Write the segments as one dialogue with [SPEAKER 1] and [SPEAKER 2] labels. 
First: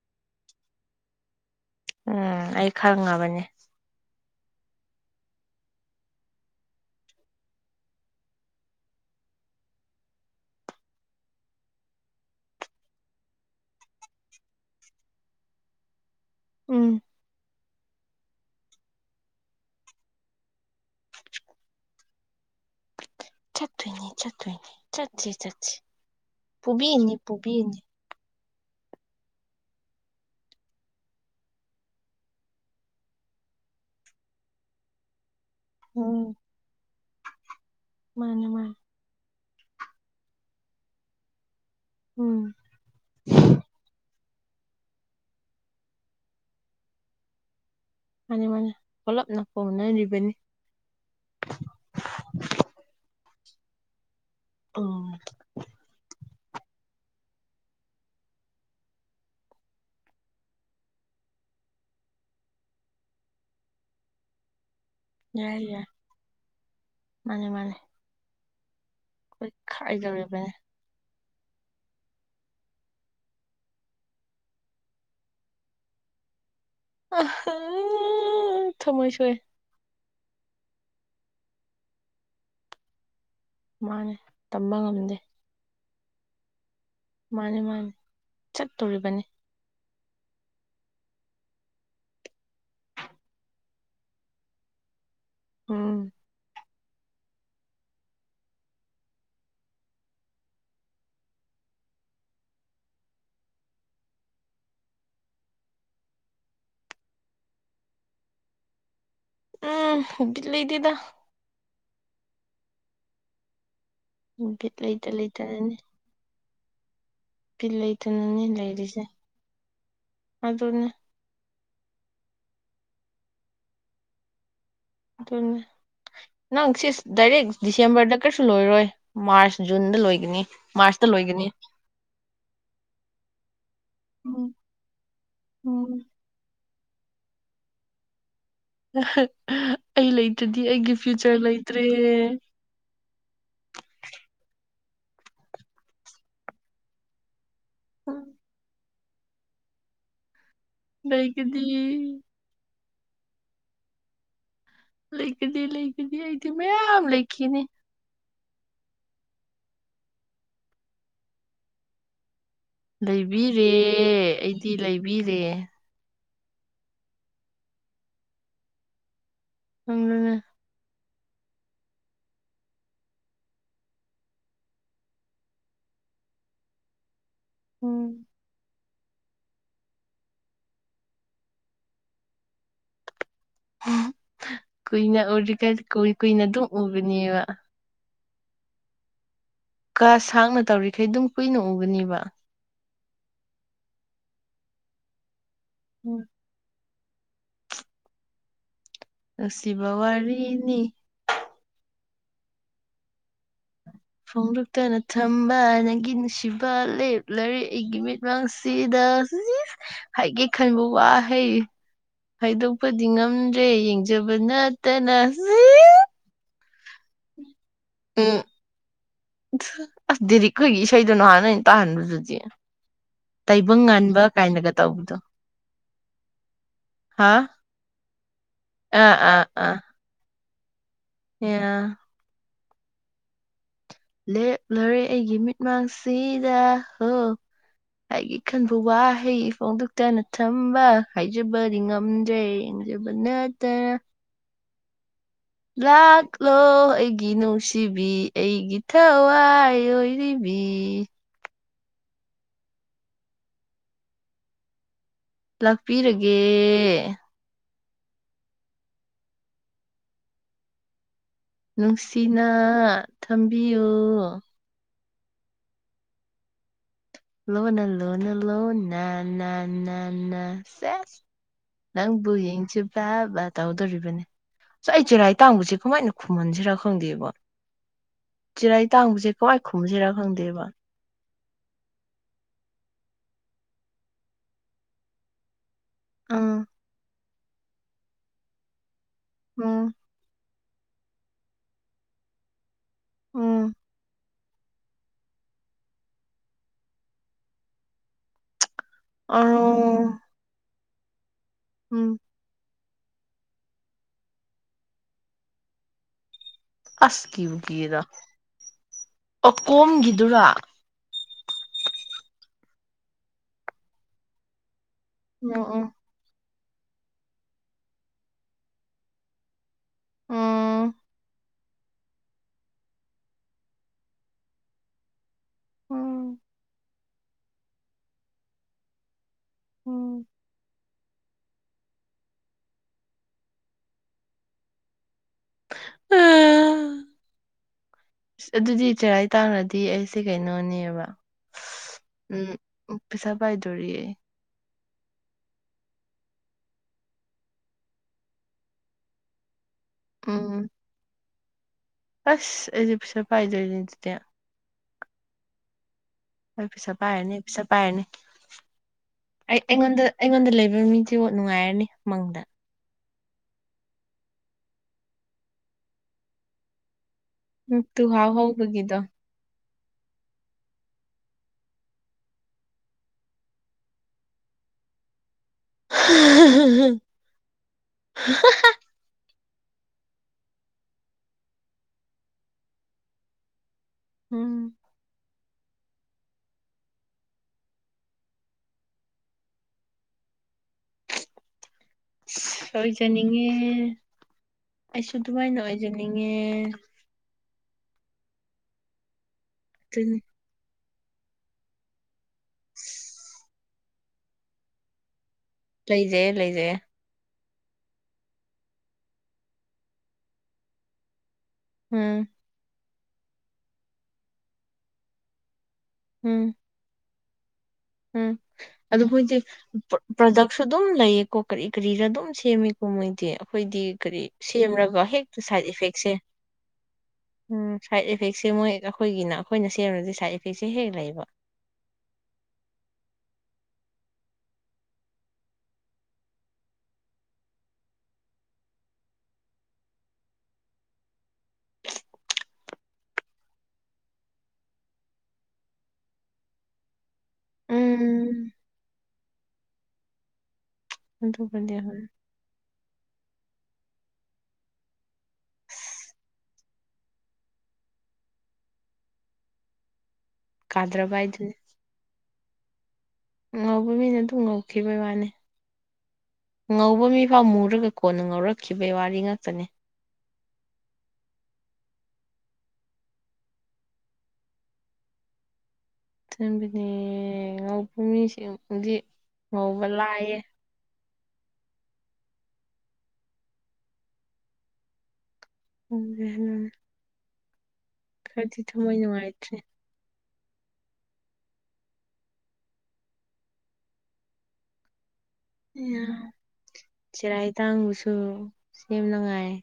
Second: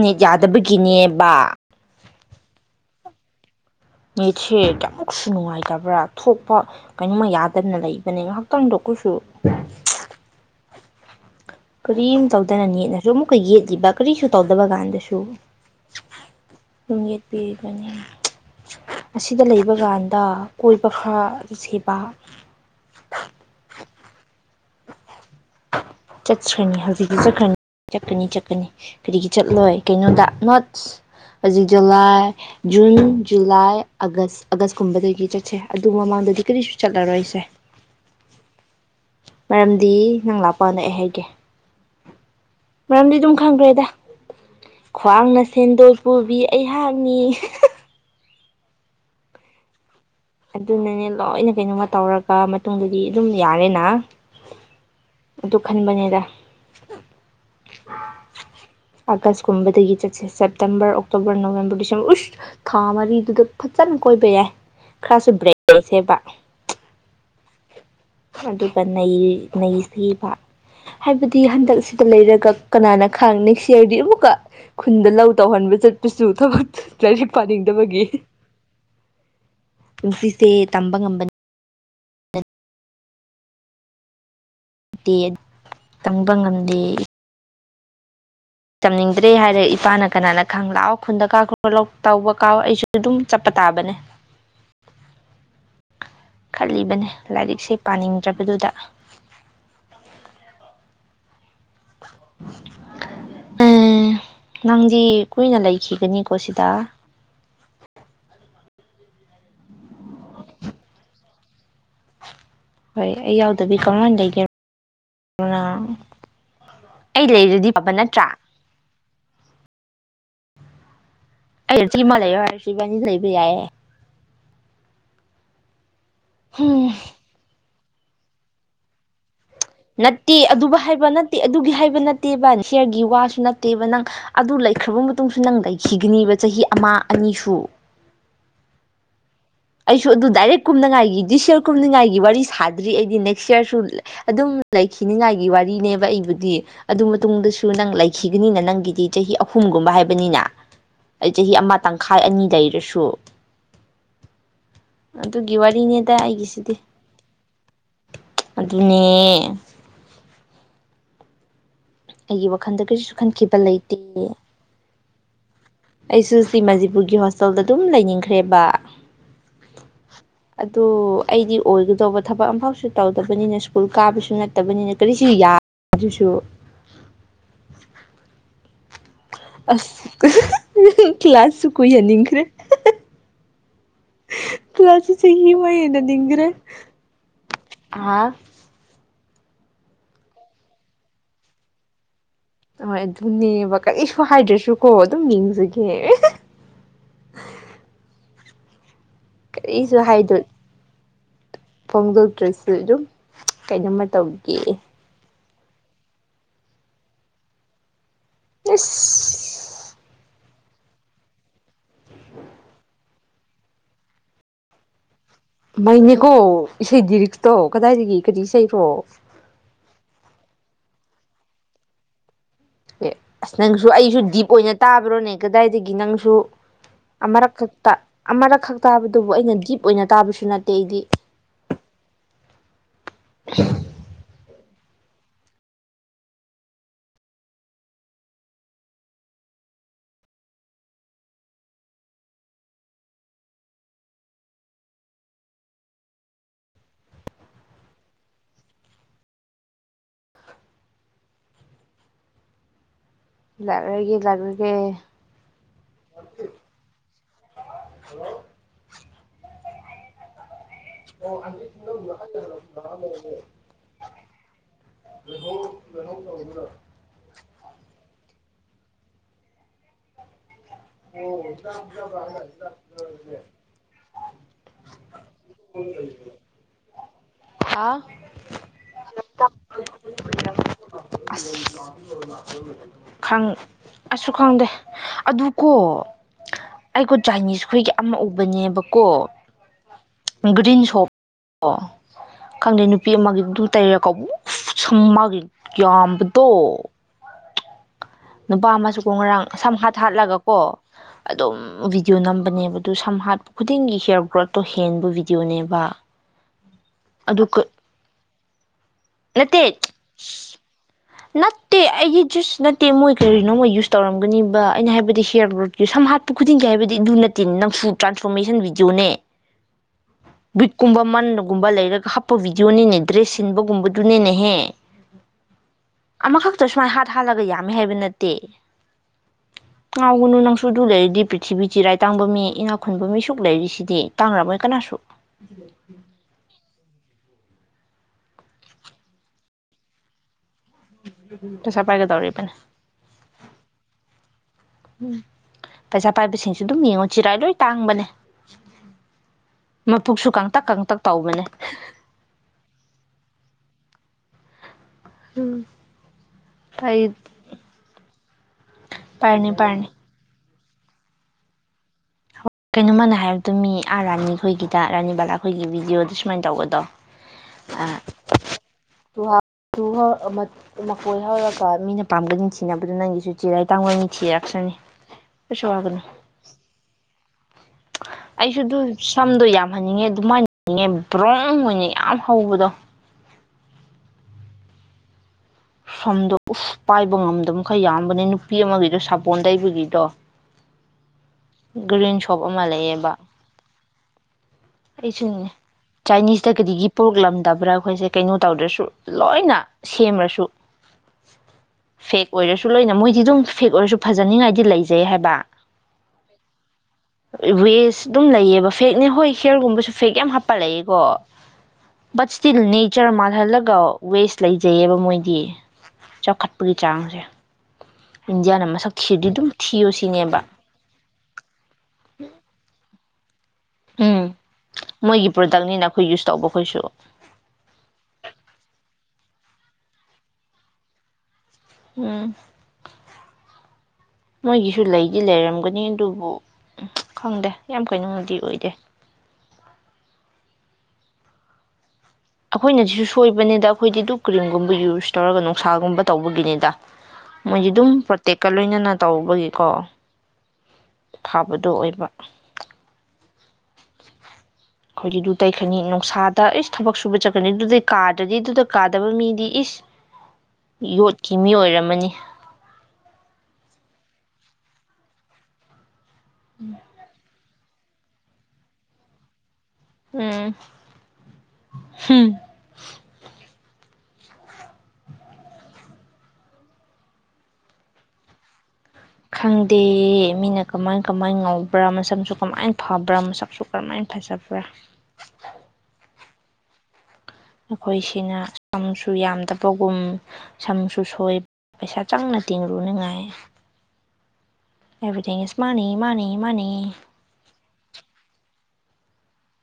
[SPEAKER 1] Net ꯌꯥꯗꯕꯒꯤꯅꯦ ꯕꯥ
[SPEAKER 2] ꯎꯨꯝ ꯑꯩ ꯈꯪꯉꯕꯅꯦ
[SPEAKER 1] ꯅꯦꯠꯁꯤ ꯌꯥꯝꯃꯨꯛꯁꯨ ꯅꯨꯡꯉꯥꯏꯇꯕ꯭ꯔꯥ ꯊꯣꯛꯄ ꯀꯩꯅꯣꯝꯃ ꯌꯥꯗꯅ ꯂꯩꯕꯅꯦ ꯉꯥꯏꯍꯥꯛꯇꯪꯗꯣ ꯀꯩꯁꯨ ꯀꯔꯤꯝ ꯇꯧꯗꯅ ꯅꯦꯠꯅꯁꯨ ꯑꯃꯨꯛꯀ ꯌꯦꯠꯂꯤꯕ ꯀꯔꯤꯁꯨ ꯇꯧꯗꯕ ꯀꯥꯟꯗꯁꯨ
[SPEAKER 2] ꯎꯝ
[SPEAKER 1] ꯇꯨꯡ ꯌꯦꯠꯄꯤꯔꯦ ꯑꯁꯤꯗ ꯂꯩꯕ ꯀꯥꯟꯗꯥ ꯀꯣꯏꯕ ꯈꯔ ꯆꯠꯔꯨꯁꯦꯕꯥ
[SPEAKER 2] ꯆꯠꯇꯣꯏꯅꯦ ꯆꯠ
[SPEAKER 1] ꯆꯠꯈ꯭ꯔꯅꯤ ꯍꯧꯖꯤꯛꯇꯤ ꯆꯠꯈ꯭ꯔꯅꯤ
[SPEAKER 2] ꯄꯨꯕꯤꯅꯤ
[SPEAKER 1] ꯆꯠꯀꯅꯤ ꯀꯅꯤ ꯀꯔꯤꯒꯤ ꯆꯠꯂꯣꯏ ꯀꯩꯅꯣꯗ ꯃꯥꯔꯁ ꯍꯧꯖꯤꯛ ꯖꯨꯂꯥꯏ ꯖꯨꯟ ꯖꯨꯂꯥꯏ ꯑꯥꯒꯁ ꯑꯥꯒꯁꯀꯨꯝꯕꯗꯒꯤ ꯆꯠ ꯁꯦ ꯑꯗꯨ
[SPEAKER 2] ꯎꯝ
[SPEAKER 1] ꯃꯃꯥꯡꯗꯗꯤ ꯀꯔꯤ ꯆꯠꯂꯔꯣꯏꯁꯦ
[SPEAKER 2] ꯃꯥꯅꯦ ꯃꯥꯅꯦ
[SPEAKER 1] ꯃꯔꯝꯗꯤ ꯅꯪ ꯂꯥꯛꯄꯀꯥꯟꯗꯥ ꯑꯩ ꯍꯥꯏꯒꯦ
[SPEAKER 2] ꯎꯝ
[SPEAKER 1] ꯃꯔꯝꯗꯤ ꯑꯗꯨꯝ ꯈꯪꯗꯔꯦꯗ ꯈ꯭ꯋꯥꯡꯅ ꯁꯦꯟꯗꯣꯏ ꯄꯨꯕꯤ ꯑꯩꯍꯥꯛꯅꯤ
[SPEAKER 2] ꯃꯥꯅꯦ ꯃꯥꯅꯦꯟ ꯄꯨꯂꯞꯅ ꯄꯨꯅ
[SPEAKER 1] ꯑꯗꯨꯅꯅꯦ ꯂꯣꯏꯅ ꯀꯩꯅꯣꯝꯃ ꯇꯧꯔꯒ ꯃꯇꯨꯡꯗꯗꯤ ꯑꯗꯨꯝ ꯌꯥꯔꯦꯅ
[SPEAKER 2] ꯎꯝ
[SPEAKER 1] ꯑꯗꯨ ꯈꯟꯕꯅꯦꯗ ꯑꯥꯒꯁꯀꯨꯝꯕꯗꯒꯤ ꯆꯠꯁꯦ ꯁꯦꯞꯇꯦꯝꯕꯔ ꯑꯣꯛꯇꯣꯕꯔ ꯅꯣꯕꯦꯝꯕꯔ ꯗꯤꯁꯦꯝꯕꯔ ꯎꯁ ꯊꯥ ꯃꯔꯤꯗꯨꯗ ꯐꯖꯅ ꯀꯣꯏꯕ ꯌꯥꯏꯅ ꯈꯂ꯭ꯔꯥꯁꯨ ꯕ꯭ꯔꯦꯛ ꯂꯩꯁꯦꯕ
[SPEAKER 2] ꯃꯥꯟꯅꯦ ꯃꯥꯟꯅꯦ
[SPEAKER 1] ꯑꯗꯨ ꯅꯩ ꯅꯩꯁꯦꯕꯥ
[SPEAKER 2] ꯈꯥꯏꯗꯧꯔꯤꯕꯅꯦ
[SPEAKER 1] ꯍ ꯍꯥꯏꯕꯗꯤ ꯍꯟꯗꯛꯁꯤꯗ ꯂꯩꯔꯒ ꯀꯅꯥꯅ ꯈꯥꯡ ꯅꯦꯛꯁ ꯏꯔꯗꯤ ꯑꯃꯨꯛꯀ ꯈꯨꯟꯗ ꯂꯧ ꯇꯧꯍꯟꯕ ꯆꯠꯄꯁꯨ ꯊꯕꯛ ꯂꯥꯏꯔꯤꯛ ꯄꯥꯅꯤꯡꯗꯕꯒꯤ
[SPEAKER 2] ꯊꯃꯣꯏ ꯁꯣꯛꯑꯦ
[SPEAKER 1] ꯅꯨꯡꯁꯤꯁꯦ ꯇꯝꯕ ꯉꯝꯕꯅꯤ
[SPEAKER 2] ꯃꯥꯅꯦ ꯇꯝꯕ ꯉꯝꯗꯦ
[SPEAKER 1] ꯇꯝꯕ ꯉꯝꯗꯤ
[SPEAKER 2] ꯃꯥꯅꯦ ꯃꯥꯅꯦ ꯆꯠꯇꯣꯔꯤꯕꯅꯤ
[SPEAKER 1] ꯆꯝꯅꯤꯡꯗ꯭ꯔꯦ ꯍꯥꯏꯔ ꯏꯄꯥꯅ ꯀꯅꯥꯅ ꯈꯪ ꯂꯥꯛꯑꯣ ꯈꯨꯟꯗ ꯀꯥꯈ꯭ꯔꯣ ꯇꯧꯕ ꯀꯥꯎꯑꯣ ꯑꯩꯁꯨ ꯑꯗꯨꯝ ꯆꯠꯄ ꯇꯥꯕꯅꯦ
[SPEAKER 2] ꯑꯝ
[SPEAKER 1] ꯈꯜꯂꯤꯕꯅꯦ ꯂꯥꯏꯔꯤꯛꯁꯦ ꯄꯥꯅꯤꯡꯗ꯭ꯔꯕꯗꯨꯗ ꯅꯪꯗꯤ ꯀꯨꯏꯅ ꯂꯩꯈꯤꯒꯅꯤꯀꯣ ꯁꯤꯗ
[SPEAKER 2] ꯎꯝ ꯍꯒꯂꯗ
[SPEAKER 1] ꯍꯣꯏ ꯑꯩ ꯌꯥꯎꯗꯕꯤꯅꯤ ꯀꯃ ꯂꯩꯒ
[SPEAKER 2] ꯕꯤꯠ ꯂꯩꯇ ꯂꯩꯇꯅꯅꯤ ꯕꯤꯠ ꯂꯩꯇꯅꯅꯤ ꯂꯩꯔꯤꯁꯦ ꯑꯗꯨꯅꯤ
[SPEAKER 1] ꯑꯩ ꯁꯤꯃ ꯂꯩꯌ ꯍꯥꯏꯔ ꯁꯤꯕꯅꯤ ꯂꯩꯕ ꯌꯥꯏꯌꯦ
[SPEAKER 2] ꯇꯨꯝꯃꯦ
[SPEAKER 1] ꯎꯝ
[SPEAKER 2] ꯅꯪꯁꯤꯁ ꯗꯔ ꯗꯤꯁꯦꯝꯕꯔꯗ ꯀꯔꯤꯁꯨ ꯂꯣꯏꯔꯣꯏ ꯃꯥꯔꯆ ꯖꯨꯟꯗ
[SPEAKER 1] ꯅꯠꯇꯦ
[SPEAKER 2] ꯂꯣꯏꯒꯅꯤ
[SPEAKER 1] ꯑꯗꯨꯕꯨ
[SPEAKER 2] ꯃꯥꯔꯁꯇ
[SPEAKER 1] ꯍꯥꯏꯕ ꯅꯠꯇꯦ
[SPEAKER 2] ꯂꯣꯏꯒꯅꯤ
[SPEAKER 1] ꯑꯗꯨꯒꯤ ꯍꯥꯏꯕ ꯅꯠꯇꯦꯕꯔꯒꯤ ꯋꯥꯁꯨ ꯅꯠꯇꯦ ꯇꯦꯕ ꯅꯪ
[SPEAKER 2] ꯎꯝ
[SPEAKER 1] ꯑꯗꯨ ꯂꯩꯈ꯭ꯔꯕ ꯃꯇꯨꯡꯁꯨ ꯅꯪ
[SPEAKER 2] ꯎꯝ
[SPEAKER 1] ꯂꯩꯈꯤꯒꯅꯦꯕ ꯆꯍꯤ ꯑꯃ ꯑꯅꯤꯁꯨ
[SPEAKER 2] ꯑꯩ
[SPEAKER 1] ꯑꯩꯁꯨ ꯑꯗꯨ
[SPEAKER 2] ꯂꯩꯇ꯭ꯔꯗꯤ
[SPEAKER 1] ꯗꯥꯏꯔꯦꯛ
[SPEAKER 2] ꯑꯩꯒꯤ
[SPEAKER 1] ꯀꯨꯝꯅꯉꯥꯏꯒꯤ
[SPEAKER 2] ꯐ꯭ꯌꯨꯆꯔ
[SPEAKER 1] ꯗꯤꯁ ꯏꯌꯥꯔ
[SPEAKER 2] ꯂꯩꯇ꯭ꯔꯦ
[SPEAKER 1] ꯀꯨꯝꯅꯤꯡꯉꯥꯏꯒꯤ ꯋꯥꯔꯤ ꯁꯥꯗ꯭ꯔꯤ ꯑꯩꯗꯤ ꯅꯦꯛꯁ ꯏꯌꯥꯔꯁꯨ ꯑꯗꯨꯝ ꯂꯩꯈꯤꯅꯤꯉꯥꯏꯒꯤ ꯋꯥꯔꯤꯅꯦꯕ ꯑꯩꯕꯨꯗꯤ ꯑꯗꯨ ꯃꯇꯨꯡꯗꯁꯨ ꯅꯪ ꯂꯩꯈꯤꯒꯅꯤꯅ ꯅꯪꯒꯤꯗꯤ ꯆꯍꯤ ꯑꯍꯨꯝꯒꯨꯝꯕ ꯍꯥꯏꯕꯅꯤꯅ ꯑꯩ ꯆꯍꯤ
[SPEAKER 2] ꯂꯩꯒꯅꯤ
[SPEAKER 1] ꯑꯃ ꯇꯪꯈꯥꯏ ꯑꯅꯤꯗ ꯂꯩꯔꯁꯨ ꯇꯨ
[SPEAKER 2] ꯂꯩꯒꯗꯤ ꯂꯩꯒꯗꯤ ꯑꯩꯗꯤ ꯃꯌꯥꯝ ꯂꯩꯈꯤꯅꯤ
[SPEAKER 1] ꯑꯗꯨꯅꯦ ꯑꯩꯒꯤ ꯋꯥꯈꯟꯗ ꯀꯔꯤꯁꯨ ꯈꯟꯈꯤꯕ
[SPEAKER 2] ꯂꯩꯕꯤꯔꯦ
[SPEAKER 1] ꯂꯩꯇꯦ
[SPEAKER 2] ꯑꯩꯗꯤ ꯂꯩꯕꯤꯔꯦ
[SPEAKER 1] ꯑꯩꯁꯨ ꯁꯤ ꯃꯖꯤꯄꯨꯔꯒꯤ ꯍꯣꯁꯇꯦꯜꯗ ꯑꯗꯨꯝ ꯂꯩꯅꯤꯡꯈ꯭ꯔꯦꯕ
[SPEAKER 2] ꯅꯪꯅꯅꯦ
[SPEAKER 1] ꯑꯗꯣ ꯑꯩꯗꯤ ꯑꯣꯏꯒꯗꯧꯕ ꯊꯕꯛ ꯑꯃꯝꯐꯥꯎꯁꯨ ꯇꯧꯗꯕꯅꯤꯅ ꯁ꯭ꯀꯨꯜ ꯀꯥꯕꯁꯨ ꯅꯠꯇꯕꯅꯤꯅ ꯀꯔꯤꯁꯨ ꯌꯥꯗꯨꯁꯨ
[SPEAKER 2] ꯎꯝ
[SPEAKER 1] ꯑꯁ ꯀ꯭ꯂꯥꯁꯁꯨ ꯀꯨꯍꯟꯅꯤꯡꯈ꯭ꯔꯦ
[SPEAKER 2] ꯀꯨꯏꯅ
[SPEAKER 1] ꯆꯍꯤ ꯑꯃ
[SPEAKER 2] ꯎꯔꯤꯈꯨꯏ ꯀꯨꯏꯅ
[SPEAKER 1] ꯍꯦꯟꯅꯅꯤꯡꯈ꯭ꯔꯦ
[SPEAKER 2] ꯑꯗꯨꯝ ꯎꯕꯅꯦꯕ
[SPEAKER 1] ꯑ
[SPEAKER 2] ꯀ ꯁꯥꯡꯅ ꯇꯧꯔꯤꯈꯩ ꯑꯗꯨꯝ ꯀꯨꯏꯅ ꯎꯒꯅꯤꯕ
[SPEAKER 1] ꯑꯗꯨꯥꯏ ꯑꯗꯨꯅꯦꯕ ꯀꯔꯤꯁꯨ ꯍꯥꯏꯗ꯭ꯔꯁꯨ ꯀꯣ ꯑꯗꯨꯝ ꯌꯦꯡꯖꯒꯦ ꯍꯦ [unintelligible]
[SPEAKER 2] ꯉꯁꯤꯕ ꯋꯥꯔꯤꯅꯤ
[SPEAKER 1] ꯐꯣꯡꯒꯜ ꯗ꯭ꯔꯦꯁ ꯑꯗꯨ ꯀꯩꯝꯃ ꯇꯧꯒꯦ
[SPEAKER 2] ꯇꯝꯕ ꯅꯪꯒꯤ ꯅꯨꯡꯁꯤꯕ ꯂꯦꯞꯂꯔꯦ ꯑꯩꯒꯤ ꯃꯤꯠ ꯃꯁꯤꯗ
[SPEAKER 1] ꯑꯁ
[SPEAKER 2] ꯐꯦ ꯈꯪ ꯕ ꯋꯥ ꯍꯦ ꯍꯥꯏꯗꯣꯛꯄ ꯗꯤ ꯉꯝꯗ꯭ꯔꯦ ꯌꯦꯡꯖꯕ ꯅꯠꯇꯅ
[SPEAKER 1] ꯃꯅꯦ ꯀꯣ ꯏꯁꯩꯦ ꯔꯤꯛꯛꯇ ꯀꯗꯥꯏꯗꯒꯤ ꯀꯔꯤ
[SPEAKER 2] ꯎꯝ
[SPEAKER 1] ꯏꯁꯩ ꯅꯤ
[SPEAKER 2] ꯑꯩꯈꯣꯏꯒꯤ ꯏꯁꯩꯗꯅꯣ ꯍꯥꯟꯅ ꯑꯩꯅ ꯇꯥꯍꯟꯕꯗꯨꯗꯤ
[SPEAKER 1] ꯑꯦ ꯑꯁ
[SPEAKER 2] ꯇꯥꯏꯕꯪ
[SPEAKER 1] ꯅꯪꯁꯨ ꯑꯩꯁꯨ
[SPEAKER 2] ꯉꯥꯟꯕ
[SPEAKER 1] ꯗꯤꯞ
[SPEAKER 2] ꯀꯥꯏꯅꯒ
[SPEAKER 1] ꯑꯣꯏꯅ
[SPEAKER 2] ꯇꯧꯕꯗꯣ
[SPEAKER 1] ꯇꯥꯕ꯭ꯔꯣꯅꯦ ꯀꯗꯥꯏꯗꯒꯤ ꯅꯪꯁꯨ
[SPEAKER 2] ꯍꯥ
[SPEAKER 1] ꯑꯃꯨꯔꯛ ꯈꯛꯇ ꯑꯃꯨꯔꯛ ꯈꯛ
[SPEAKER 2] ꯑꯥ
[SPEAKER 1] ꯇꯥꯕꯗꯨꯕꯨ ꯑꯩꯅ ꯗꯤꯞ ꯑꯣꯏꯅ ꯇꯥꯕꯁꯨ ꯅꯠꯇꯦ ꯇꯩꯗꯤ
[SPEAKER 2] ꯑ
[SPEAKER 1] ꯑ [unintelligible]
[SPEAKER 2] ꯂꯦꯞꯂꯔꯦ ꯑꯩꯒꯤ ꯃꯤꯠꯃꯥꯡꯁꯤꯗ ꯍꯣ ꯍꯥꯏꯒꯤ ꯈꯟꯕ ꯋꯥꯍꯩ ꯐꯣꯡꯗꯣꯛꯇꯅ ꯊꯝꯕ ꯍꯥꯏꯖꯕꯗꯤ ꯉꯝꯗ꯭ꯔꯦ ꯌꯦꯡꯖꯕ ꯅꯠꯇꯅ ꯂꯥꯛꯂꯣ ꯑꯩꯒꯤ ꯅꯨꯡꯁꯤꯕꯤ ꯑꯩꯒꯤ ꯊꯋꯥꯏ ꯑꯣꯏꯔꯤꯕꯤ
[SPEAKER 1] ꯂꯥꯛꯂꯒꯦ ꯂꯥꯛꯂꯒꯦ
[SPEAKER 2] ꯂꯥꯛꯄꯤꯔꯒꯦ
[SPEAKER 1] ꯍꯜꯂꯣ
[SPEAKER 2] ꯅꯨꯡꯁꯤꯅ ꯊꯝꯕꯤꯌꯨ
[SPEAKER 1] ꯅ ꯅ ꯇꯗ [inaudible] [unintelligible]
[SPEAKER 2] ꯂꯣꯟꯅ ꯂꯣꯟꯅ ꯂꯣꯅ ꯁꯦꯁ ꯅꯪꯕꯨ ꯌꯦꯡꯁꯦ ꯕ ꯇꯧꯗꯣꯔꯤꯕꯅꯤ ꯑꯁꯣ ꯑꯩ ꯆꯦꯔꯥꯏ ꯇꯥꯡꯕꯁꯦ ꯀꯃꯥꯏꯅ ꯈꯨꯝꯃꯟꯁꯤꯔꯥ ꯈꯪꯗꯦꯕ
[SPEAKER 1] ꯍꯥ
[SPEAKER 2] ꯆꯦꯔꯥꯏ ꯇꯥꯡꯕꯁꯦ ꯀꯃꯥꯏ ꯈꯨꯝꯁꯤꯔꯥ ꯈꯪꯗꯦꯕ
[SPEAKER 1] ꯑꯁ ꯑꯁꯁꯨ ꯈꯪꯗꯦ ꯑꯗꯨ
[SPEAKER 2] ꯑꯥ
[SPEAKER 1] ꯆꯥꯏꯅꯤꯁꯈꯣꯏꯒꯤ ꯑꯃ ꯎꯕꯅꯦꯕꯀꯣ
[SPEAKER 2] ꯎꯝ
[SPEAKER 1] ꯗꯤꯟ ꯁꯣꯞ ꯈꯪꯗ ꯅꯨ [inaudible] [unintelligible] ꯑ ꯑꯃꯛ ꯑꯗꯨꯔ
[SPEAKER 2] ꯎꯝ
[SPEAKER 1] ꯇꯔꯔꯤꯈꯦ ꯀꯕꯨ [unintelligible] ꯁꯪ ꯃꯥꯒꯤ ꯌꯥꯝꯕꯗꯣ ꯄꯥꯃ ꯁꯨꯀꯣ ꯉꯔꯥꯡ
[SPEAKER 2] ꯑꯔꯣ
[SPEAKER 1] ꯁꯝ ꯍꯥꯠ ꯍꯥꯠꯂꯒ ꯀꯣ ꯑꯗꯨꯝ ꯕꯤꯗꯤꯑꯣ
[SPEAKER 2] ꯎꯝ
[SPEAKER 1] ꯅꯝꯕꯅꯦꯕ ꯑꯗꯨ ꯁꯝꯍꯠꯄ ꯈꯨꯗꯤꯡꯒꯤ ꯍꯤꯌꯥꯔ ꯒ꯭ꯔꯣꯠꯇꯣ ꯍꯦꯟꯕ ꯕꯤꯗꯤꯑꯣꯅꯦꯕ
[SPEAKER 2] ꯑꯁ ꯀꯤꯕꯨ ꯀꯔ ꯑꯣ
[SPEAKER 1] ꯅꯠꯇꯦ
[SPEAKER 2] ꯀꯣꯝꯒꯤꯗꯨꯔꯥ
[SPEAKER 1] ꯅꯠꯇꯦ ꯑꯩꯒꯤ ꯖꯨꯁ ꯅꯠꯇꯦ ꯃꯣꯏ ꯀꯔꯤꯅꯣ ꯃꯣꯏ ꯌꯨꯁ ꯇꯧꯔꯝꯒꯅꯤꯕ ꯑꯩꯅ ꯍꯥꯏꯕ
[SPEAKER 2] ꯎꯝ
[SPEAKER 1] ꯍꯦꯌꯥꯔꯕꯣ
[SPEAKER 2] ꯎꯝ
[SPEAKER 1] ꯁꯝ ꯍꯥ ꯈꯨꯗꯤꯡꯒꯤ ꯍꯥꯏꯕꯗꯤ ꯂ ꯅꯠꯇꯤꯟ ꯅꯝꯐꯨ ꯇ꯭ꯔꯥꯟꯁꯐꯣꯔꯃꯦꯁꯟ ꯚꯤꯗꯤꯑꯣꯅꯦ ꯕꯤꯛ
[SPEAKER 2] ꯎꯝ
[SPEAKER 1] ꯀꯨꯝꯕ ꯃꯥꯟ ꯒꯨꯝꯕ ꯂꯩꯔꯒ ꯍꯥꯞꯄ ꯗꯤꯑꯣꯅꯤꯅꯦ ꯗ꯭ꯔꯦꯁ ꯁꯤꯟꯕꯒꯨꯝꯕꯗꯨꯅꯤꯅꯦꯍꯦ
[SPEAKER 2] ꯎꯝ
[SPEAKER 1] ꯑꯃꯈꯛꯇ ꯁꯨꯃꯥꯏ ꯍꯥꯠ ꯍꯥꯜꯂꯒ ꯌꯥꯝꯃꯤ ꯍꯥꯏꯕ ꯅꯠꯇꯦ
[SPEAKER 2] ꯎꯝ
[SPEAKER 1] ꯑꯒꯅ ꯅꯪꯁꯨꯨꯗ ꯂꯩꯦ ꯗꯤ ꯄ꯭ꯔꯤꯊꯤꯕꯤ ꯆꯤꯔꯥꯏ ꯇꯥꯡꯕ ꯃꯤ ꯏꯅꯥꯛꯈ ꯈꯨꯟꯕ ꯃꯤ ꯁꯨꯛ ꯂꯩꯔꯤꯁꯤꯗꯤ ꯇꯥꯡꯅꯝꯃꯣꯏ ꯀꯅꯥꯁꯨ
[SPEAKER 2] ꯑ ꯑꯗꯨꯗꯤ ꯆꯦꯔꯥꯏ ꯇꯥꯡꯅꯗꯤ ꯑꯩꯁꯦ ꯀꯩꯅꯣ ꯀꯩꯅꯣꯅꯦꯕ
[SPEAKER 1] ꯄꯩꯁꯥ ꯄꯥꯏꯒꯗꯧꯔꯤꯕꯅꯦ
[SPEAKER 2] ꯎꯝ ꯄꯩꯤꯁꯥ ꯄꯥꯏꯗꯣꯔꯤꯑ
[SPEAKER 1] ꯎꯝ ꯄꯩꯁꯥ ꯄꯥꯏꯕꯁꯤꯡꯁꯨ ꯑꯗꯨꯝ ꯌꯦꯡꯉꯣ ꯆꯤꯔꯏ ꯂꯣꯏ ꯇꯥꯡꯕꯅꯦ ꯃꯄꯨꯛꯁꯨ ꯀꯪꯇꯛ
[SPEAKER 2] ꯎꯝ
[SPEAKER 1] ꯀꯪꯇꯛ ꯇꯧꯕꯅꯦ
[SPEAKER 2] ꯑꯁ ꯑꯩꯗꯤ ꯄꯁꯦ ꯄꯥꯏꯗꯅꯤ ꯆꯗꯦ
[SPEAKER 1] ꯎꯝ
[SPEAKER 2] ꯍ ꯄꯩꯁꯥ ꯄꯥꯏꯔꯅꯤ ꯄꯩꯁꯥ ꯄꯥꯏꯔꯅꯤ
[SPEAKER 1] ꯄꯥꯏꯔꯅꯤ ꯄꯥꯏꯔꯅꯤ
[SPEAKER 2] ꯑꯩꯉꯣꯟꯗ ꯑꯩꯉꯣꯟꯗ ꯂꯩ ꯑꯗꯨ ꯃꯤꯁꯦ ꯍ ꯅꯨꯡꯉꯥꯏꯔꯅꯤ ꯃꯪꯗ
[SPEAKER 1] ꯑꯣ ꯀꯩꯅꯣꯃꯥꯟꯅ ꯍꯥꯏꯕꯗꯨ ꯃꯤ ꯑꯥ ꯔꯥꯅꯤ ꯈꯣꯏꯒꯤꯗ ꯔꯥꯅꯤ ꯕꯥꯂꯥ ꯈꯣꯏꯒꯤ ꯕꯤꯤꯗꯤꯑꯣꯗꯣ ꯁꯨꯃꯥꯏꯅ ꯇꯧꯕꯗꯣ
[SPEAKER 2] ꯎ ꯇꯨ ꯍꯥꯎ ꯍꯥꯎꯕꯒꯗ
[SPEAKER 1] ꯃꯈꯣꯏ ꯍꯧꯔꯛꯒ ꯃꯤꯅ ꯄꯥꯝꯒ ꯅꯤꯡꯊꯤꯅꯕꯗꯨꯅ ꯅꯪꯒꯤꯁꯨ ꯆꯤꯔꯥꯏ ꯇꯥꯡꯕꯣꯏ ꯅꯤꯡꯊꯤꯔꯛꯁꯅꯤ ꯑꯁꯒꯅ ꯑꯩꯁꯨꯨꯗꯨ ꯁꯝꯗꯣꯏ ꯌꯥꯝ ꯌꯥꯝꯍꯟꯅꯤꯡꯉꯦ ꯑꯗꯨꯃꯥꯏꯅꯤꯡꯉꯦ ꯕ꯭ꯔꯣꯡ ꯑꯣꯏꯅ ꯌꯥꯝ ꯍꯧꯕꯗꯣ
[SPEAKER 2] ꯎꯝ
[SPEAKER 1] ꯁꯣꯝꯗꯣ ꯎꯐ ꯄꯥꯏꯕ ꯉꯝꯗꯕꯈꯔ ꯌꯥꯝꯝꯕꯅꯦ ꯅꯨꯄꯤ ꯑꯃꯒꯤꯗꯣ ꯁꯥꯄꯣꯟ ꯂꯩꯩꯕꯒꯤꯗꯣ ꯒ꯭ꯔꯤꯟ ꯁꯣꯞ ꯑꯃ ꯂꯩꯑꯕ
[SPEAKER 2] ꯑꯣꯏꯖꯅꯤꯡꯉꯦ ꯑꯩꯁꯨ
[SPEAKER 1] ꯑꯩꯁꯨꯅꯦ
[SPEAKER 2] ꯑꯗꯨꯃꯥꯏꯅ ꯑꯣꯏꯖꯅꯤꯡꯉꯦ
[SPEAKER 1] ꯆꯥꯏꯅꯤꯁꯇ ꯀꯔꯤꯒꯤ ꯄꯔꯛꯂꯝꯗꯕ ꯕ꯭ꯔꯥ ꯑꯩꯈꯣꯏꯁꯦ ꯀꯩꯅꯣ ꯇꯧꯗ꯭ꯔꯁꯨ ꯂꯣꯏꯅ
[SPEAKER 2] ꯑꯗꯨꯅꯤ
[SPEAKER 1] ꯁꯦꯝ꯭ꯔꯁꯨ ꯐꯦꯦꯛ ꯑꯣꯏꯔꯁꯨ ꯂꯩꯣꯏꯅ ꯃꯣꯏꯗꯤ ꯑꯗꯨꯝ ꯐꯦꯛ ꯑꯣꯏꯔꯁꯨ ꯐꯖꯅꯤꯡꯉꯥꯏꯗꯤ ꯂꯩꯖꯩ ꯍꯥꯏꯕ
[SPEAKER 2] ꯂꯩꯖꯩ ꯂꯩꯖꯩ
[SPEAKER 1] ꯋꯦꯁ ꯑꯗꯨꯝ ꯂꯩꯑꯕ ꯐꯦꯛꯅꯦ ꯍꯣꯏ ꯍꯥꯏꯔ ꯒꯨꯝꯕꯁꯨ ꯐꯦꯛ ꯌꯥꯝ ꯍꯥꯞꯄꯜꯂꯛꯑꯦꯀꯣ
[SPEAKER 2] ꯎꯝ
[SPEAKER 1] ꯆꯇꯅꯤ [inaudible] [unintelligible] ꯆꯔ ꯃꯥꯜꯍꯜꯂꯒ ꯋꯦꯁ ꯂꯩꯖꯩꯑꯕ ꯃꯣꯏꯗꯤ
[SPEAKER 2] ꯎꯝ
[SPEAKER 1] ꯆꯥꯎꯈꯠꯄꯒꯤ ꯆꯥꯡꯁꯦ
[SPEAKER 2] ꯎꯝ
[SPEAKER 1] ꯏꯟꯗꯤꯌꯥꯅ ꯃꯁꯛ
[SPEAKER 2] ꯑꯗꯨ
[SPEAKER 1] ꯊꯤꯔꯗꯤ
[SPEAKER 2] ꯃꯣꯏꯗꯤ
[SPEAKER 1] ꯑꯗꯨꯝ ꯊꯤꯌꯣ ꯁꯤꯅꯦꯕ
[SPEAKER 2] ꯄ꯭ꯔꯗꯛꯁꯨ ꯑꯗꯨꯝ ꯂꯩꯌꯦꯀꯣ ꯀꯔꯤ ꯀꯔꯤꯔ ꯑꯗꯨꯝ ꯁꯦꯝꯃꯦꯀꯣ ꯃꯣꯏꯗꯤ ꯑꯩꯈꯣꯏꯗꯤ ꯀꯔꯤ
[SPEAKER 1] ꯎꯝ
[SPEAKER 2] ꯁꯦꯝꯔꯒ
[SPEAKER 1] ꯃꯣꯏꯒꯤ
[SPEAKER 2] ꯍꯦꯛꯇ ꯁꯥꯏꯠ
[SPEAKER 1] ꯄ꯭ꯔꯗꯛꯅꯤꯅ ꯑꯩꯈꯣꯏ
[SPEAKER 2] ꯏꯐꯦꯛꯁꯦ
[SPEAKER 1] ꯌꯨꯁ ꯇꯧꯕ ꯑꯩꯈꯣꯏꯁꯨ
[SPEAKER 2] ꯎꯝ ꯁꯥꯏꯠ ꯏꯐꯦꯛꯁꯦ ꯃꯣꯏꯒ ꯑꯩꯈꯣꯏꯒꯤꯅ ꯑꯩꯈꯣꯏꯅ ꯁꯦꯝꯕꯗꯤ ꯁꯥꯏꯠ ꯏꯐꯦꯛꯁꯦ ꯍꯦꯛ ꯂꯩꯕ
[SPEAKER 1] ꯎꯝ ꯃꯣꯏꯒꯤꯁꯨ ꯂꯩꯗꯤ ꯂꯩꯔꯝꯒꯅꯤ ꯑꯗꯨꯕꯨ ꯎ ꯈꯪꯗꯦ ꯌꯥꯝ ꯀꯩꯅꯨꯡꯗꯤ ꯑꯣꯏꯗꯦ ꯑꯩꯈꯣꯏꯅꯗꯤꯁꯨ ꯁꯣꯏꯕꯅꯤꯗ ꯑꯩꯈꯣꯏꯗꯤ ꯗꯨ ꯀ꯭ꯔꯤꯝꯒꯨꯝꯕ ꯌꯨꯁ ꯇꯧꯔꯒ ꯅꯨꯡꯁꯥꯒꯨꯝꯕ ꯇꯧꯕꯒꯤꯅꯤꯗ ꯃꯣꯏꯁꯨ ꯑꯗꯨꯝ ꯄ꯭ꯔꯇꯦꯛꯀ
[SPEAKER 2] ꯎꯝ
[SPEAKER 1] ꯂꯣꯏꯅꯅ ꯇꯧꯕꯒꯤꯀꯣ ꯐꯥꯕꯗꯣ
[SPEAKER 2] ꯑꯗꯨꯕꯨꯗꯤ ꯍꯣꯏ
[SPEAKER 1] ꯑꯣꯏꯕ ꯑꯈꯣꯏ ꯏꯗꯤ ꯑꯗꯨ ꯇꯩꯀꯅꯤ ꯅꯨꯡꯁꯥꯗ ꯏꯁ ꯊꯕꯛ ꯁꯨꯕ ꯆꯠꯀꯅꯤ ꯑꯗꯨꯗꯤꯩ ꯀꯥꯗ꯭ꯔꯗꯤ ꯑꯗꯨꯗ ꯀꯥꯗꯕ ꯃꯤꯗꯤ ꯏꯁ
[SPEAKER 2] ꯀꯥꯗ꯭ꯔꯕ
[SPEAKER 1] ꯌꯣꯠꯀꯤ ꯃꯤ
[SPEAKER 2] ꯍꯥꯏꯗꯨꯅꯤ
[SPEAKER 1] ꯑꯣꯏꯔꯝꯃꯅꯤ
[SPEAKER 2] ꯉꯧꯕ ꯃꯤꯅ ꯑꯗꯨꯝ ꯉꯧꯈꯤꯕꯩ ꯋꯥꯅꯤ ꯉꯧꯕꯃꯤ ꯏꯐꯥ ꯃꯨꯔꯒ ꯀꯣꯟꯅ ꯉꯧꯔꯛꯈꯤꯕꯒꯤ ꯋꯥꯔꯤ ꯉꯥꯛꯇꯅꯦ
[SPEAKER 1] ꯎꯝ ꯍꯝ
[SPEAKER 2] ꯊꯝꯕꯤꯅꯤ ꯉꯧꯕꯃꯤꯁꯤ
[SPEAKER 1] ꯈꯪꯗꯦ ꯃꯤꯅ ꯀꯃꯥꯏ ꯀꯃꯥꯏꯅ ꯉꯕ꯭ꯔꯥ ꯃꯁꯝꯁꯨ ꯀꯃꯥꯏꯅ ꯐꯕ꯭ꯔꯥ ꯃꯁꯛꯁꯨ ꯀꯃꯥꯏꯅ ꯐꯖꯕ꯭ꯔꯥ
[SPEAKER 2] ꯎꯝꯝ
[SPEAKER 1] ꯑꯩꯈꯣꯏꯁꯤꯅ ꯁꯝꯁꯨ
[SPEAKER 2] ꯅꯨꯡꯉꯥꯏꯇ꯭ꯔꯦ
[SPEAKER 1] ꯌꯥꯝꯗꯕꯒꯨꯝ ꯁꯝꯁꯨ ꯁꯣꯏꯕ ꯄꯩꯁꯥ ꯆꯪꯅ ꯇꯤꯡꯔꯨꯅꯉꯥꯏ ꯑꯦꯕ ꯆꯁ ꯃꯥꯅꯦ
[SPEAKER 2] ꯑꯌꯥ
[SPEAKER 1] ꯃꯥꯅꯦ ꯃꯥꯅꯦ
[SPEAKER 2] ꯆꯦꯔꯥꯏ ꯇꯥꯡꯕꯁꯨ ꯁꯦꯝ ꯅꯨꯡꯉꯥꯏ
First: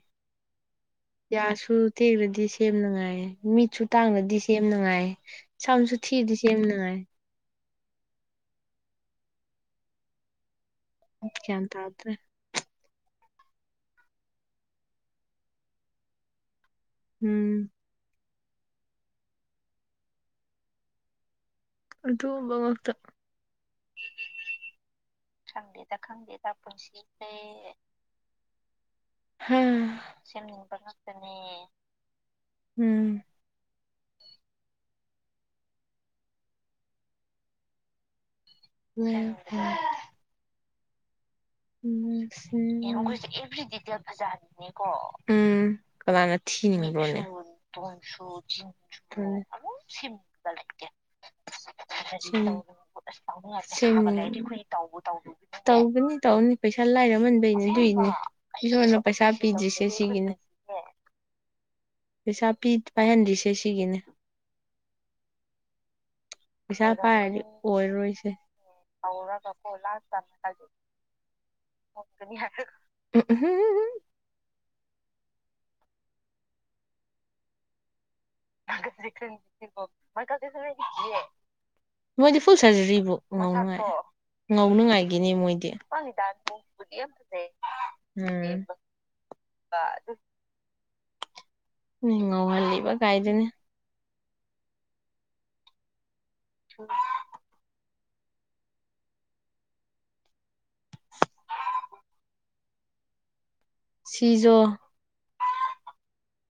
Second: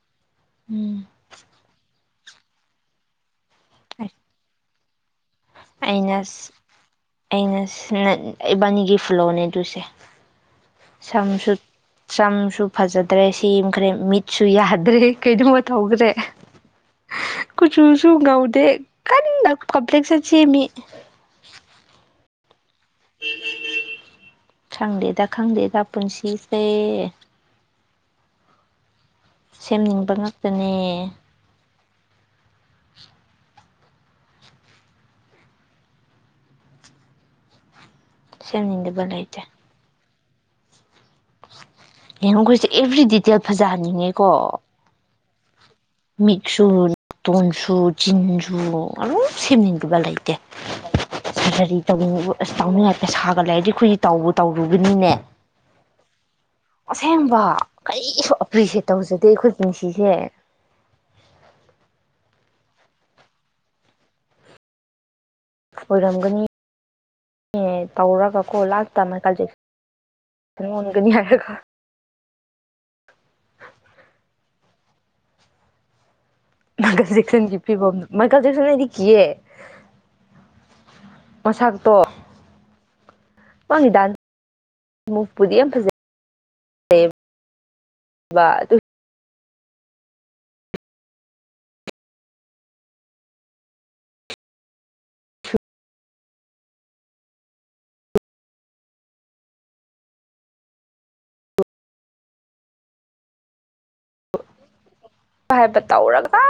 [SPEAKER 1] ꯎꯝ
[SPEAKER 2] ꯌꯥꯁꯨ ꯇꯦꯛꯔꯗꯤ ꯁꯦꯝ ꯅꯨꯡꯉꯥꯏꯌꯦ ꯃꯤꯠꯁꯨ ꯇꯥꯡꯅꯗꯤꯁꯦ ꯌꯥꯝ ꯅꯨꯡꯉꯥꯏ
[SPEAKER 1] ꯑꯩꯅ ꯑꯩꯅ ꯏꯕꯥꯅꯤꯒꯤ ꯐꯨꯂꯣꯅꯦ ꯑꯗꯨꯁꯦ ꯁꯝꯁꯨ
[SPEAKER 2] ꯒ꯭ꯌꯥꯟ ꯇꯥꯗ꯭ꯔꯦ
[SPEAKER 1] ꯆꯝꯁꯨ꯫ ꯐꯖꯗ꯭ꯔꯦ ꯁꯦꯝꯈ꯭ꯔꯦ ꯃꯤꯠꯁꯨ ꯌꯥꯗ꯭ꯔꯦ ꯀꯩꯅꯣꯃ ꯇꯧꯈ꯭ꯔꯦ꯫
[SPEAKER 2] ꯎꯝ
[SPEAKER 1] ꯀꯨꯆꯨꯁꯨ ꯉꯧ ꯀꯟꯅ ꯀꯝꯄ꯭ꯂꯦꯛꯁꯟ꯫ ꯁꯦꯃꯤ꯫
[SPEAKER 2] [unintelligible] ꯉꯛꯇ꯫
[SPEAKER 1] ꯈꯪꯗꯦꯗ ꯈꯪꯗꯦꯗ ꯄꯨꯟꯁꯤꯁꯦ꯫
[SPEAKER 2] ꯎꯝ
[SPEAKER 1] ꯁꯦꯝꯅꯤꯡꯕ ꯉꯥꯛꯇꯅꯦ
[SPEAKER 2] ꯁꯦꯝꯅꯤꯡꯕ ꯉꯥꯛꯇꯅꯦ꯫ ꯎꯝ꯫
[SPEAKER 1] ꯁꯦꯝꯅꯤꯡꯗꯕ ꯂꯩꯇꯦ꯫ ꯌꯦꯡꯉꯨ ꯑꯩꯈꯣꯏꯁꯦ ꯑꯦꯕ꯭ꯔꯤ
[SPEAKER 2] ꯎꯝꯈꯣꯏꯁꯦ
[SPEAKER 1] ꯗꯤꯇꯦꯜ
[SPEAKER 2] ꯑꯦꯚ꯭ꯔꯤ ꯗꯤꯇꯦꯜ
[SPEAKER 1] ꯐꯖꯍꯟꯅꯤꯡꯉꯦꯀꯣ
[SPEAKER 2] ꯐꯖꯍꯟꯅꯤꯉꯦꯀꯣ꯫ ꯎꯝ꯫ ꯀꯅꯥꯅ
[SPEAKER 1] ꯃꯤꯠꯁꯨ
[SPEAKER 2] ꯊꯤꯉꯤꯡꯕ꯭ꯔꯣꯅꯦ [unintelligible]
[SPEAKER 1] ꯇꯣꯟꯁꯨ ꯆꯤꯟꯁꯨ ꯑꯗꯨꯝ ꯁꯦꯝꯅꯤꯡꯗꯕ ꯂꯩꯇꯦ ꯁꯔꯖꯔꯤ ꯇꯧꯅꯤꯡꯕ ꯑꯁ ꯇꯧꯅꯤꯡꯉꯥꯏ ꯄꯩꯁꯥꯒ
[SPEAKER 2] ꯎꯝ
[SPEAKER 1] ꯂꯩꯔꯗꯤ ꯑꯩꯈꯣꯏꯗꯤ ꯇꯧꯕꯨ ꯇꯧꯔꯨꯕꯅꯤꯅꯦ
[SPEAKER 2] [unintelligible] ꯇꯧꯒꯅꯤ꯫ ꯇꯧꯅꯤ ꯄꯩꯁꯥ
[SPEAKER 1] ꯑꯁꯦꯡꯕ
[SPEAKER 2] ꯂꯥꯏꯔꯃꯟꯕꯩꯅꯦ ꯑꯗꯨꯏꯅꯦ
[SPEAKER 1] ꯀꯔꯤꯁꯨ ꯑꯦꯄ꯭ꯔꯤꯁꯦꯠ
[SPEAKER 2] ꯏꯁꯣꯔꯅ
[SPEAKER 1] ꯇꯧꯖꯗꯦ
[SPEAKER 2] ꯄꯩꯁꯥ
[SPEAKER 1] ꯑꯩꯈꯣꯏ
[SPEAKER 2] ꯄꯤꯗ꯭ꯔꯤꯁꯦ
[SPEAKER 1] ꯄꯨꯟꯁꯤꯁꯦ
[SPEAKER 2] ꯁꯤꯒꯤꯅꯦ꯫ ꯄꯩꯁꯥ ꯄꯤ ꯄꯥꯏꯍꯟꯗ꯭ꯔꯤꯁꯦ ꯁꯤꯒꯤꯅꯦ꯫
[SPEAKER 1] ꯑꯣꯏꯔꯝ ꯒꯅꯤ
[SPEAKER 2] ꯄꯩꯁꯥ ꯄꯥꯏꯔꯗꯤ
[SPEAKER 1] [inaudible]
[SPEAKER 2] ꯑꯣꯏꯔꯣꯏꯁꯦ
[SPEAKER 1] ꯇꯧꯔꯒꯀꯣ ꯂꯥꯁ ꯇ ꯃꯥꯏꯀꯜ ꯖꯦꯛ [inaudible] ꯑꯣꯟꯒꯅꯤ ꯍꯥꯏꯔꯒ꯫
[SPEAKER 2] ꯅꯤ ꯍꯥꯏ [unintelligible]
[SPEAKER 1] ꯃꯈ ꯆꯦꯛꯁꯟꯒꯤ ꯐꯤꯕꯝ
[SPEAKER 2] [unintelligible]
[SPEAKER 1] ꯃꯁꯛꯇꯣ
[SPEAKER 2] ꯃꯣꯏꯗꯤ ꯐꯨꯜ ꯁꯔꯖꯔꯤꯕꯨ ꯉꯧꯉꯥꯏ
[SPEAKER 1] ꯃꯥꯒꯤ ꯗꯥꯟꯁ
[SPEAKER 2] ꯉꯧꯅꯉꯥꯏꯒꯤꯅꯤ
[SPEAKER 1] ꯃꯨꯞꯄꯨꯗꯤ
[SPEAKER 2] ꯃꯣꯏꯗꯤ
[SPEAKER 1] ꯌꯥꯝ
[SPEAKER 2] ꯎꯝ꯫
[SPEAKER 1] ꯐꯖꯩꯕ ꯑꯗꯨ
[SPEAKER 2] ꯑꯗꯨ꯫ ꯉꯧꯍꯜꯂꯤꯕ ꯀꯥꯏꯗꯨꯅꯦ꯫ [inaudible] ꯁꯤꯁꯨ
[SPEAKER 1] [unintelligible] ꯇꯧꯔꯒ꯫